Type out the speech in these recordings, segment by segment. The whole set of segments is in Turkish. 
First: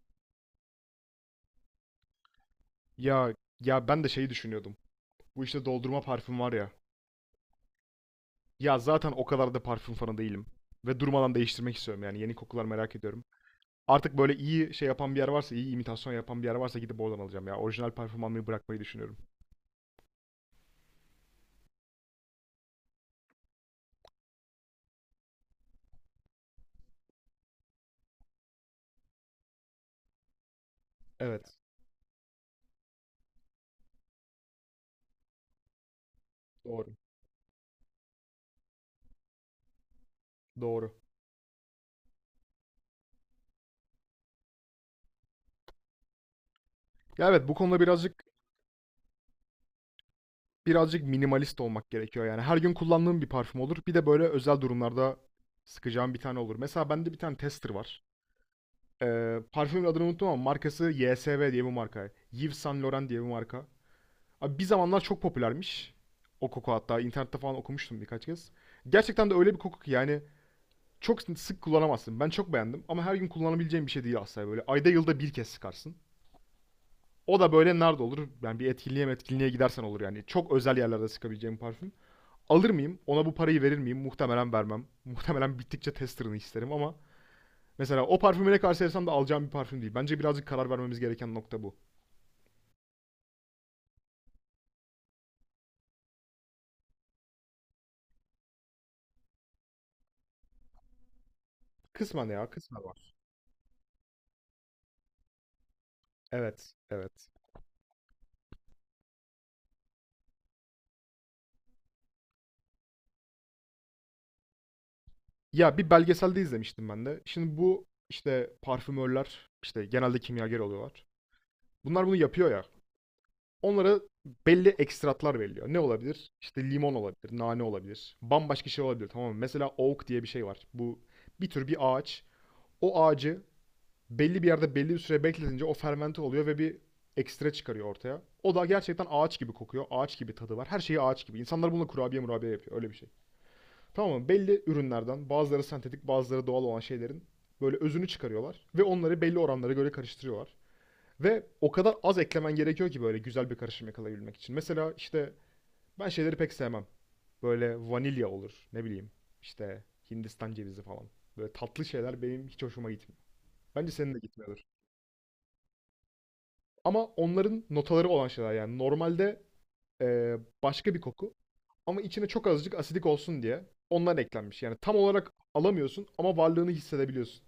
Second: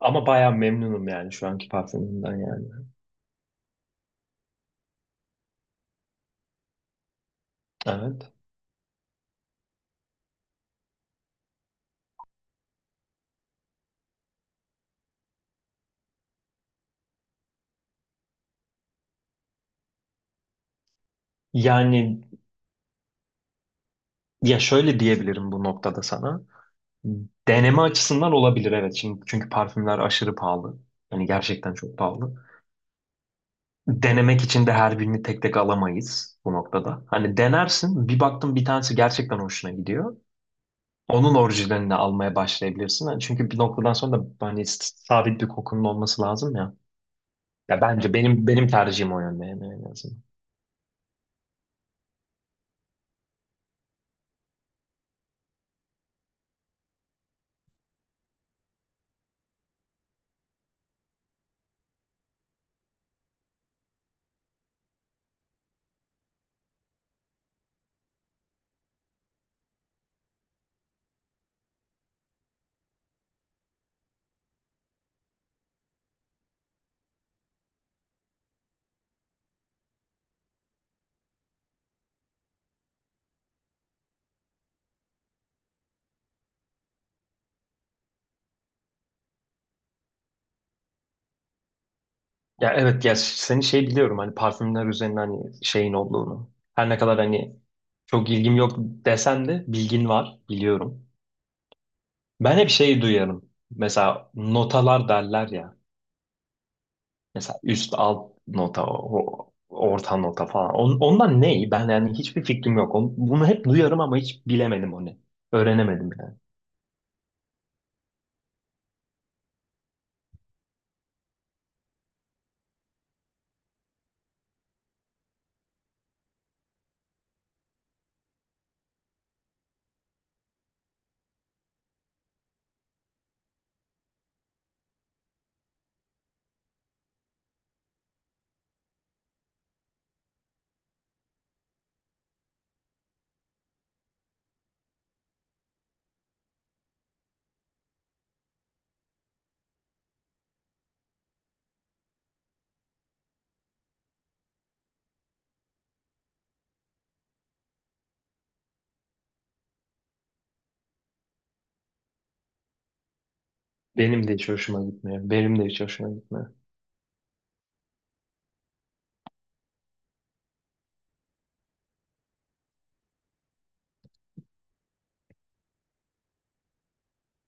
Ama bayağı memnunum yani şu anki parfümümden yani. Ya ya ben de şeyi düşünüyordum. Bu işte doldurma parfüm var ya. Evet. Ya zaten o kadar da parfüm fanı değilim. Ve durmadan değiştirmek istiyorum yani yeni kokular merak ediyorum. Artık böyle iyi şey yapan bir yer varsa, iyi imitasyon yapan bir yer varsa gidip oradan alacağım ya. Orijinal parfüm almayı bırakmayı düşünüyorum. Yani ya şöyle diyebilirim bu noktada sana. Deneme açısından olabilir, evet. Şimdi çünkü parfümler aşırı pahalı. Hani Evet, gerçekten çok pahalı. Denemek için de her birini tek tek alamayız bu doğru. noktada. Hani denersin, bir baktın bir tanesi gerçekten hoşuna gidiyor. Doğru. Onun orijinalini almaya başlayabilirsin. Hani çünkü bir noktadan sonra da hani sabit bir kokunun olması lazım ya. Ya evet bu konuda Ya bence birazcık benim tercihim o yönde yani, en azından. Minimalist olmak gerekiyor yani. Her gün kullandığım bir parfüm olur. Bir de böyle özel durumlarda sıkacağım bir tane olur. Mesela bende bir tane tester var. Parfümün adını unuttum ama markası YSV diye bir marka. Yves Saint Laurent diye bir marka. Abi bir zamanlar çok popülermiş. O koku hatta internette falan okumuştum birkaç kez. Gerçekten de öyle bir koku ki yani çok sık kullanamazsın. Ben çok beğendim ama her gün kullanabileceğim bir şey değil aslında böyle. Ayda yılda bir kez sıkarsın. O da böyle nerede olur? Yani bir etkinliğe gidersen olur yani. Çok özel yerlerde sıkabileceğim parfüm. Alır mıyım? Ona bu parayı verir miyim? Muhtemelen vermem. Muhtemelen bittikçe testerını isterim ama mesela o parfümü ne karşılarsam da alacağım bir parfüm değil. Bence birazcık karar vermemiz gereken nokta bu. Ya evet, ya seni şey biliyorum, hani parfümler üzerinden hani şeyin olduğunu. Her ne kadar hani çok ilgim yok desem de bilgin var, biliyorum. Kısmen ya, Ben hep kısmen şey var. duyarım. Mesela notalar derler ya. Evet, evet. Mesela üst alt nota, orta nota falan. Ondan ne? Ben yani hiçbir fikrim yok. Bunu hep duyarım ama hiç bilemedim onu. Ya bir Öğrenemedim yani. belgeselde izlemiştim ben de. Şimdi bu işte parfümörler işte genelde kimyager oluyorlar. Bunlar bunu yapıyor ya. Onlara belli ekstratlar veriliyor. Ne olabilir? İşte limon olabilir, nane olabilir. Bambaşka şey olabilir, tamam mı? Mesela oak diye bir şey var. Bu bir tür bir ağaç. O ağacı belli bir yerde belli bir süre bekletince o fermente oluyor ve bir ekstra çıkarıyor ortaya. O da gerçekten ağaç gibi kokuyor. Ağaç gibi tadı var. Her şeyi ağaç gibi. İnsanlar bununla kurabiye murabiye yapıyor. Öyle bir şey. Tamam mı? Belli ürünlerden bazıları sentetik bazıları doğal olan şeylerin böyle özünü çıkarıyorlar. Ve onları belli oranlara göre karıştırıyorlar. Ve o kadar az eklemen gerekiyor ki böyle güzel bir karışım yakalayabilmek için. Mesela işte ben şeyleri pek sevmem. Böyle vanilya olur, ne bileyim işte Hindistan cevizi falan. Böyle tatlı şeyler benim hiç hoşuma gitmiyor. Bence senin de Benim de hiç gitmiyordur. hoşuma gitmiyor. Benim de hiç hoşuma gitmiyor. Ama onların notaları olan şeyler yani normalde eee, başka bir koku ama içine çok azıcık asidik olsun diye ondan eklenmiş. Yani tam olarak alamıyorsun ama varlığını hissedebiliyorsun.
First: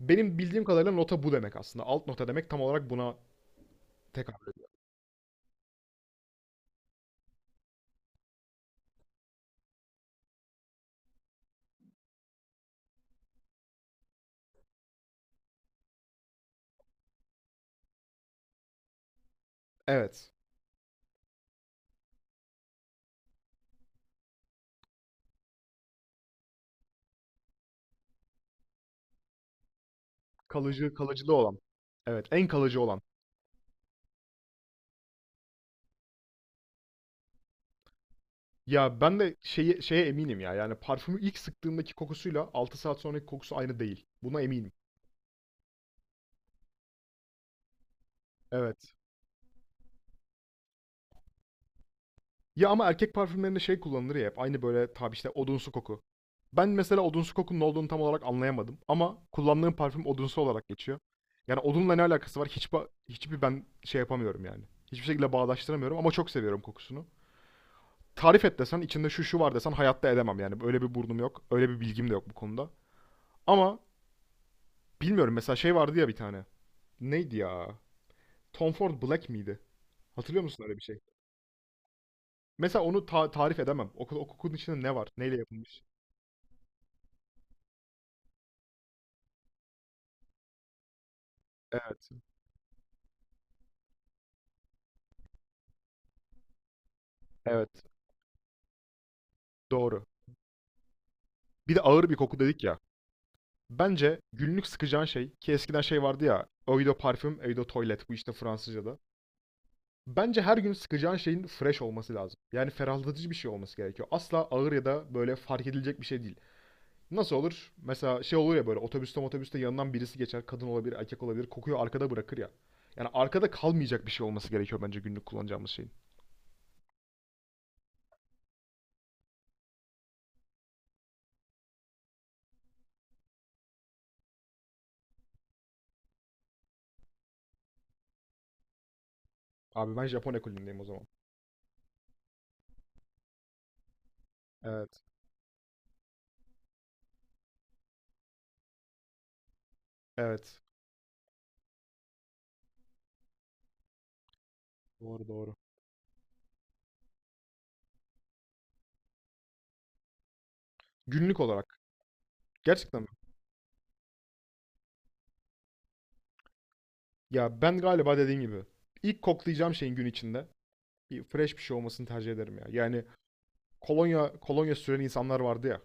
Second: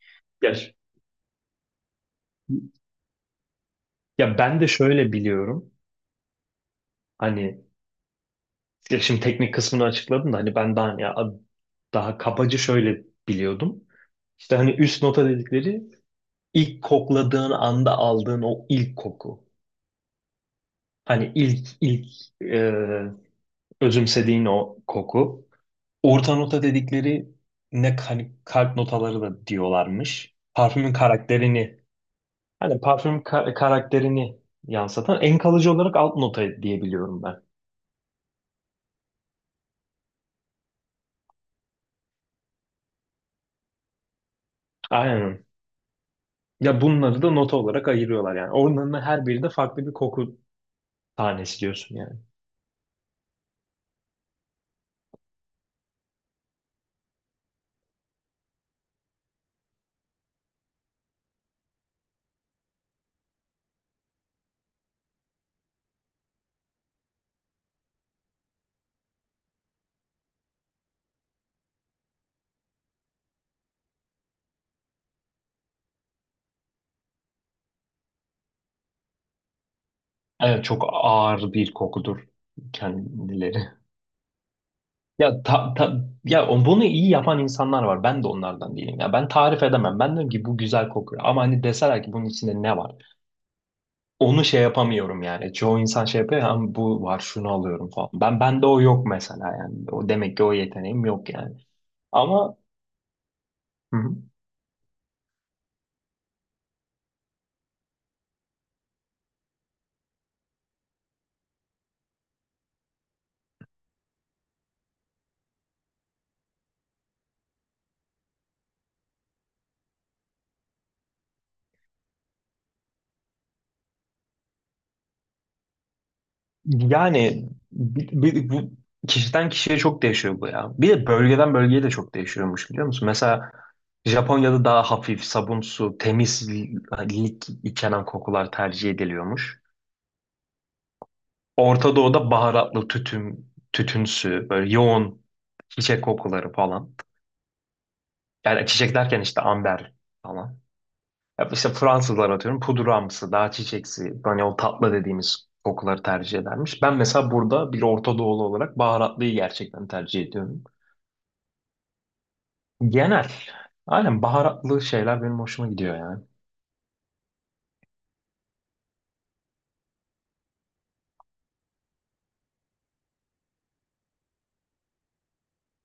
Benim Ya, bildiğim kadarıyla nota bu demek aslında. Alt nota demek tam olarak buna ya tekabül ben ediyor. de şöyle biliyorum. Hani ya şimdi teknik kısmını açıkladım da hani ben daha ya daha kabaca şöyle biliyordum. İşte hani üst nota dedikleri, ilk kokladığın anda aldığın o ilk koku. Evet. Hani ilk e, özümsediğin o koku. Orta nota dedikleri ne, hani kalp notaları da diyorlarmış. Parfümün Kalıcı, kalıcılığı olan. karakterini, Evet, en kalıcı hani olan. parfüm karakterini yansıtan en kalıcı olarak alt nota diyebiliyorum ben. Ya ben de şeye eminim ya. Yani parfümü ilk sıktığımdaki kokusuyla 6 saat sonraki kokusu aynı değil. Buna eminim. Aynen. Ya bunları da nota olarak ayırıyorlar yani. Evet. Onların her biri de farklı bir koku tanesi diyorsun yani. Ya ama erkek parfümlerinde şey kullanılır ya hep. Aynı böyle tabi işte odunsu koku. Ben mesela odunsu kokunun ne olduğunu tam olarak anlayamadım. Ama kullandığım parfüm odunsu olarak geçiyor. Yani odunla ne alakası var? Hiç hiçbir ben şey yapamıyorum yani. Hiçbir şekilde bağdaştıramıyorum ama çok seviyorum kokusunu. Tarif et desen içinde şu şu var desen hayatta edemem yani. Öyle bir burnum yok. Öyle bir bilgim de yok bu konuda. Ama bilmiyorum, mesela şey vardı ya bir tane. Neydi ya? Tom Ford Black miydi? Hatırlıyor musun Evet, öyle bir çok şey? ağır bir kokudur Mesela onu tarif kendileri. edemem. O, o kokunun içinde ne var? Ya Neyle yapılmış? Bunu iyi yapan insanlar var. Ben de onlardan değilim. Ya ben tarif edemem. Ben diyorum ki bu güzel kokuyor. Ama hani deseler Evet. ki bunun içinde ne var? Onu şey yapamıyorum yani. Çoğu insan şey yapıyor. Ama bu var şunu Evet. alıyorum falan. Ben, bende o yok mesela yani. Doğru. O demek ki, o yeteneğim yok yani. Bir de ağır bir koku Ama dedik ya. hı hı. Bence günlük sıkacağın şey, ki eskiden şey vardı ya. Eau de parfüm, eau de toilet bu işte Fransızca'da. Bence her gün sıkacağın şeyin fresh olması lazım. Yani ferahlatıcı bir şey olması gerekiyor. Asla ağır ya da böyle fark edilecek bir şey değil. Nasıl olur? Mesela şey olur ya, böyle otobüste yanından birisi geçer. Kadın olabilir, erkek olabilir. Kokuyu arkada bırakır ya. Yani arkada kalmayacak bir şey olması gerekiyor bence günlük kullanacağımız şeyin. Yani bu kişiden kişiye çok değişiyor bu ya. Bir de bölgeden bölgeye de çok değişiyormuş, biliyor musun? Mesela Japonya'da daha hafif, sabunsu, temiz lik içeren kokular tercih ediliyormuş. Abi ben Japon ekolündeyim o zaman. Orta Doğu'da baharatlı, tütün, tütünsü, böyle Evet. yoğun çiçek kokuları falan. Yani çiçek derken işte amber Evet. falan. Ya işte Fransızlar atıyorum pudramsı, daha çiçeksi, hani o tatlı Doğru dediğimiz doğru. kokuları tercih edermiş. Ben mesela burada bir Orta Doğulu olarak baharatlıyı gerçekten tercih ediyorum. Günlük olarak. Gerçekten mi? Genel. Aynen, baharatlı şeyler benim hoşuma gidiyor yani. Ya ben galiba dediğim gibi ilk koklayacağım şeyin gün içinde bir fresh bir şey olmasını tercih ederim ya. Yani kolonya süren insanlar vardı ya.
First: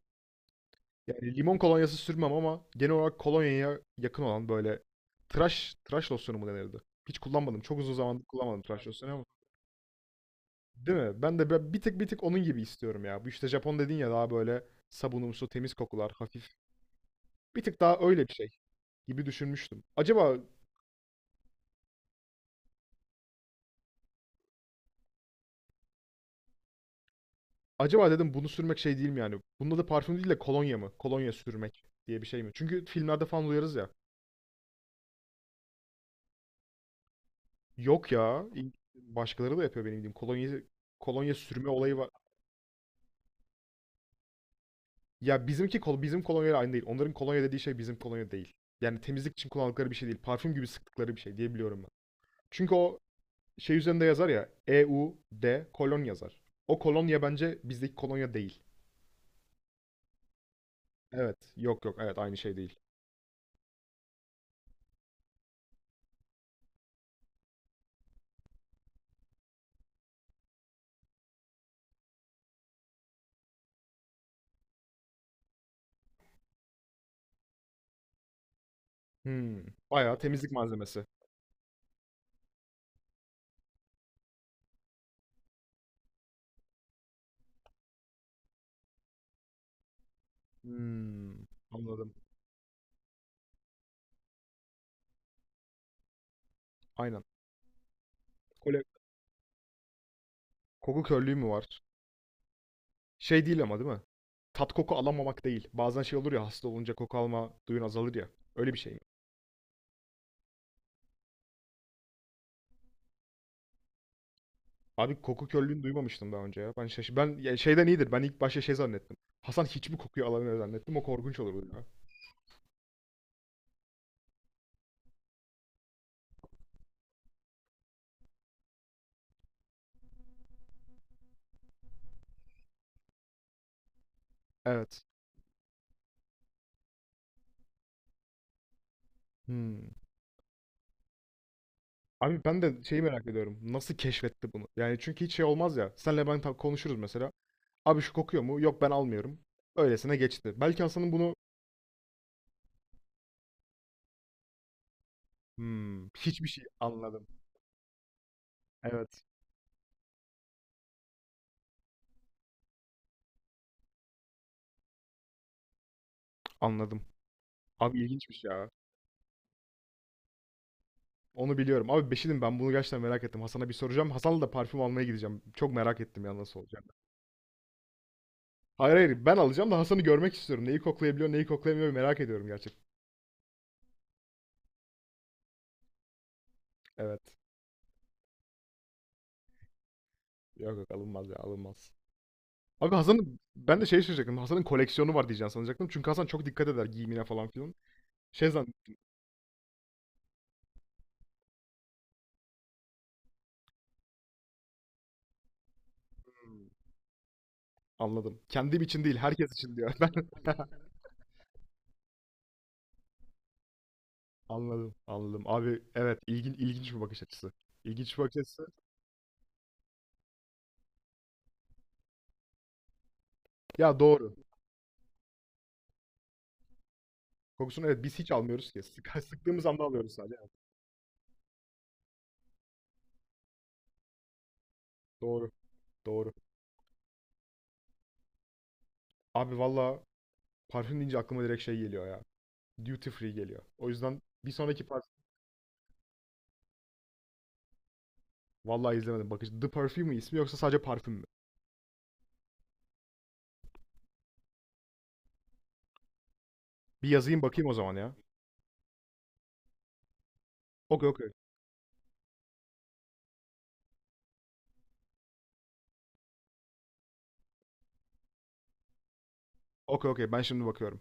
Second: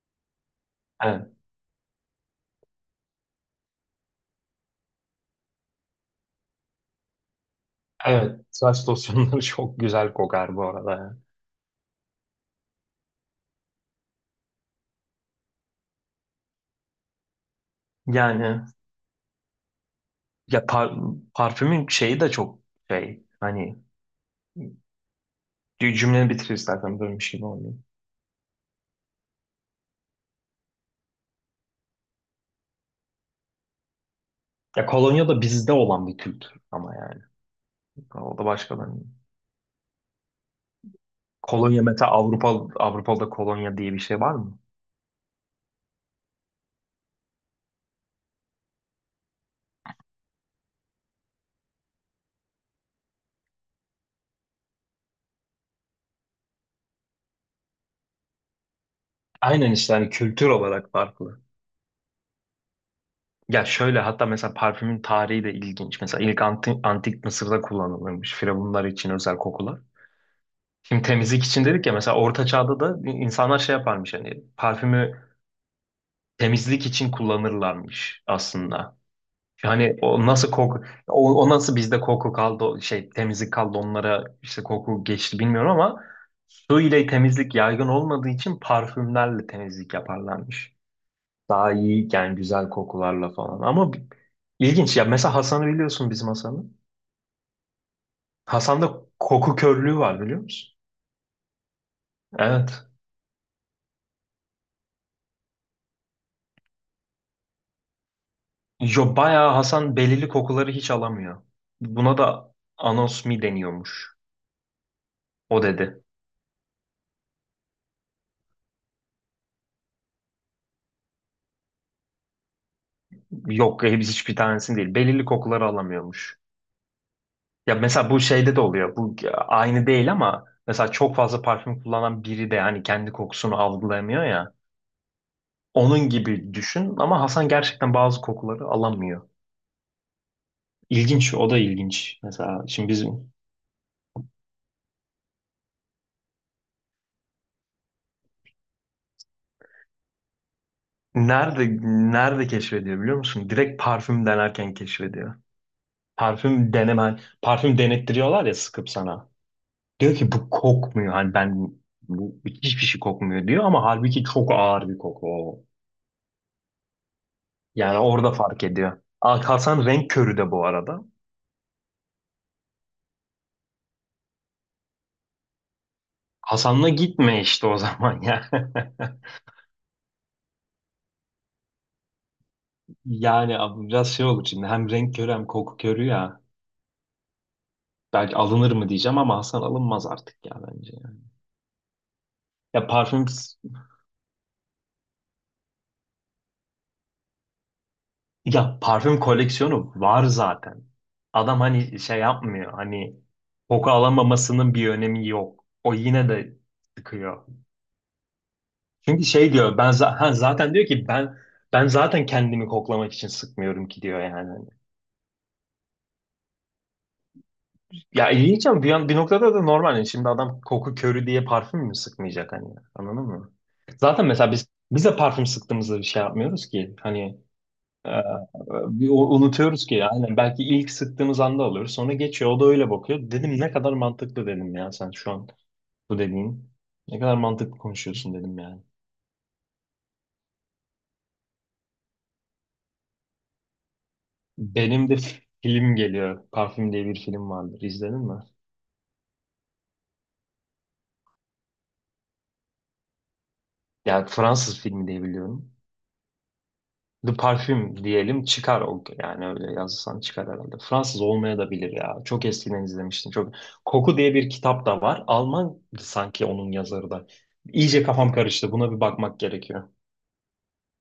Evet, Yani limon kolonyası sürmem ama genel olarak kolonyaya yakın olan böyle tıraş losyonu mu denirdi? Hiç kullanmadım. Çok uzun zamandır evet. kullanmadım tıraş Saç losyonu ama losyonları çok güzel kokar bu arada, değil ya. mi? Ben de bir tık bir tık onun gibi istiyorum ya. Bu işte Japon dedin ya daha böyle sabunumsu, temiz kokular, hafif. Bir tık daha öyle bir şey Yani gibi düşünmüştüm. Acaba ya parfümün şeyi de çok şey, hani cümleni bitir istersen, bölmüş gibi oluyor. Dedim bunu sürmek şey değil mi yani? Bunda da parfüm değil de kolonya mı? Kolonya sürmek diye bir şey mi? Çünkü filmlerde falan duyarız ya. Ya kolonya da bizde olan bir kültür ama yani Yok o ya. da başkalarının. Başkaları da yapıyor benim bildiğim. Kolonya sürme Kolonya olayı var. mesela Avrupa'da kolonya diye bir şey var mı? Ya bizimki bizim kolonyayla aynı değil. Onların kolonya dediği şey bizim kolonya değil. Yani temizlik için kullandıkları bir şey değil. Parfüm gibi sıktıkları bir şey diye biliyorum ben. Çünkü o şey üzerinde yazar ya, E U D kolon yazar. O kolonya bence bizdeki kolonya değil. Aynen işte, hani kültür olarak farklı. Evet. Yok yok, evet aynı şey değil. Ya şöyle, hatta mesela parfümün tarihi de ilginç. Mesela ilk antik Mısır'da kullanılırmış firavunlar için özel kokular. Şimdi temizlik için dedik ya, mesela Orta Çağ'da da insanlar şey yaparmış, hani parfümü temizlik için kullanırlarmış aslında. Hmm. Yani Bayağı o nasıl temizlik koku, malzemesi. O nasıl bizde koku kaldı, o şey temizlik kaldı, onlara işte koku geçti bilmiyorum ama su ile temizlik yaygın olmadığı için parfümlerle temizlik yaparlarmış. Hmm. Daha iyi Anladım. yani, güzel kokularla falan ama ilginç ya. Mesela Hasan'ı biliyorsun, bizim Hasan'ı. Aynen. Kole Hasan'da koku körlüğü var, biliyor musun? Koku körlüğü mü var? Evet. Şey değil ama, değil mi? Tat koku alamamak değil. Bazen şey olur ya, hasta olunca koku alma duyun azalır ya. Öyle bir şey mi? Yo, bayağı Hasan belirli kokuları hiç alamıyor. Buna da anosmi deniyormuş. Abi koku O körlüğünü dedi. duymamıştım daha önce ya. Ben şaş ben ya şeyden iyidir. Ben ilk başta şey zannettim. Hasan hiçbir kokuyu alamıyor zannettim. O korkunç olurdu ya. Yok, hepsi hiçbir tanesini değil. Belirli kokuları alamıyormuş. Ya mesela bu şeyde de oluyor. Bu aynı değil ama mesela çok fazla parfüm kullanan biri de hani kendi kokusunu algılayamıyor ya. Evet. Onun gibi düşün ama Hasan gerçekten bazı kokuları alamıyor. Hmm. İlginç, o da ilginç. Abi ben Mesela de şimdi şeyi biz merak ediyorum. Nasıl keşfetti bunu? Yani çünkü hiç şey olmaz ya. Senle ben konuşuruz mesela. Abi şu kokuyor mu? Yok, ben almıyorum. Öylesine geçti. Belki Hasan'ın bunu nerede nerede keşfediyor biliyor musun? Direkt parfüm denerken keşfediyor. hmm, hiçbir şey Parfüm deneme, anladım. parfüm denettiriyorlar ya, sıkıp Evet. sana. Diyor ki bu kokmuyor. Hani ben bu hiçbir şey kokmuyor diyor ama halbuki çok ağır bir koku o. Anladım. Yani Abi orada ilginçmiş fark ya. ediyor. Ah, Hasan renk körü de bu arada. Onu biliyorum. Abi Beşirim, ben bunu gerçekten merak ettim. Hasan'a bir soracağım. Hasan'la da parfüm almaya gideceğim. Çok merak ettim ya nasıl olacak. Hasan'la gitme işte o zaman ya. Hayır hayır, ben alacağım da Hasan'ı görmek istiyorum. Neyi koklayabiliyor, neyi koklayamıyor merak ediyorum gerçekten. Yani abi biraz şey olur şimdi, hem renk körü hem koku körü ya. Evet. Belki alınır mı diyeceğim ama Hasan alınmaz artık ya, Yok yok, bence. Ya, alınmaz ya, alınmaz. ya Abi parfüm, Hasan'ın ben de şey şaşıracaktım. Hasan'ın koleksiyonu var diyeceğim sanacaktım. Çünkü Hasan çok dikkat eder giyimine falan filan. Şey zan ya parfüm koleksiyonu var zaten. Adam hani şey yapmıyor. Hani koku alamamasının bir önemi yok. O yine de Hmm, sıkıyor. anladım. Kendim için değil Çünkü herkes şey için diyor, diyor. Ben zaten diyor ki ben zaten kendimi koklamak için sıkmıyorum ki diyor yani. anladım anladım. Abi evet, ilginç bir bakış açısı. İlginç bir Ya bakış açısı. ilginç ama bir, bir noktada da normal. Yani şimdi adam koku körü diye parfüm mü sıkmayacak, hani? Anladın mı? Ya Zaten doğru. mesela biz de parfüm sıktığımızda bir şey yapmıyoruz ki. Hani Kokusunu evet e, biz hiç almıyoruz ki. Bir sıktığımız anda unutuyoruz ki. alıyoruz sadece. Aynen, Evet, belki ilk sıktığımız anda alıyoruz. Sonra geçiyor. O da öyle bakıyor. Dedim ne kadar mantıklı, dedim ya sen şu an doğru bu doğru. dediğin. Ne kadar mantıklı konuşuyorsun, dedim yani. Abi valla parfüm deyince aklıma direkt şey geliyor ya. Duty free geliyor. O yüzden bir sonraki Benim parfüm de film geliyor. Parfüm diye bir film vardır. İzledin mi? vallahi izlemedim. Bakıcı The Perfume mi ismi yoksa sadece parfüm mü? Ya Fransız filmi diye biliyorum. Bir The yazayım bakayım o zaman Parfüm ya. diyelim çıkar o yani, öyle yazsan çıkar herhalde. Okey Fransız okey. olmaya da bilir ya. Çok eskiden izlemiştim. Çok Koku diye bir kitap da var. Alman sanki onun yazarı da. İyice kafam karıştı. Buna bir bakmak gerekiyor. Okey okey ben şimdi bakıyorum.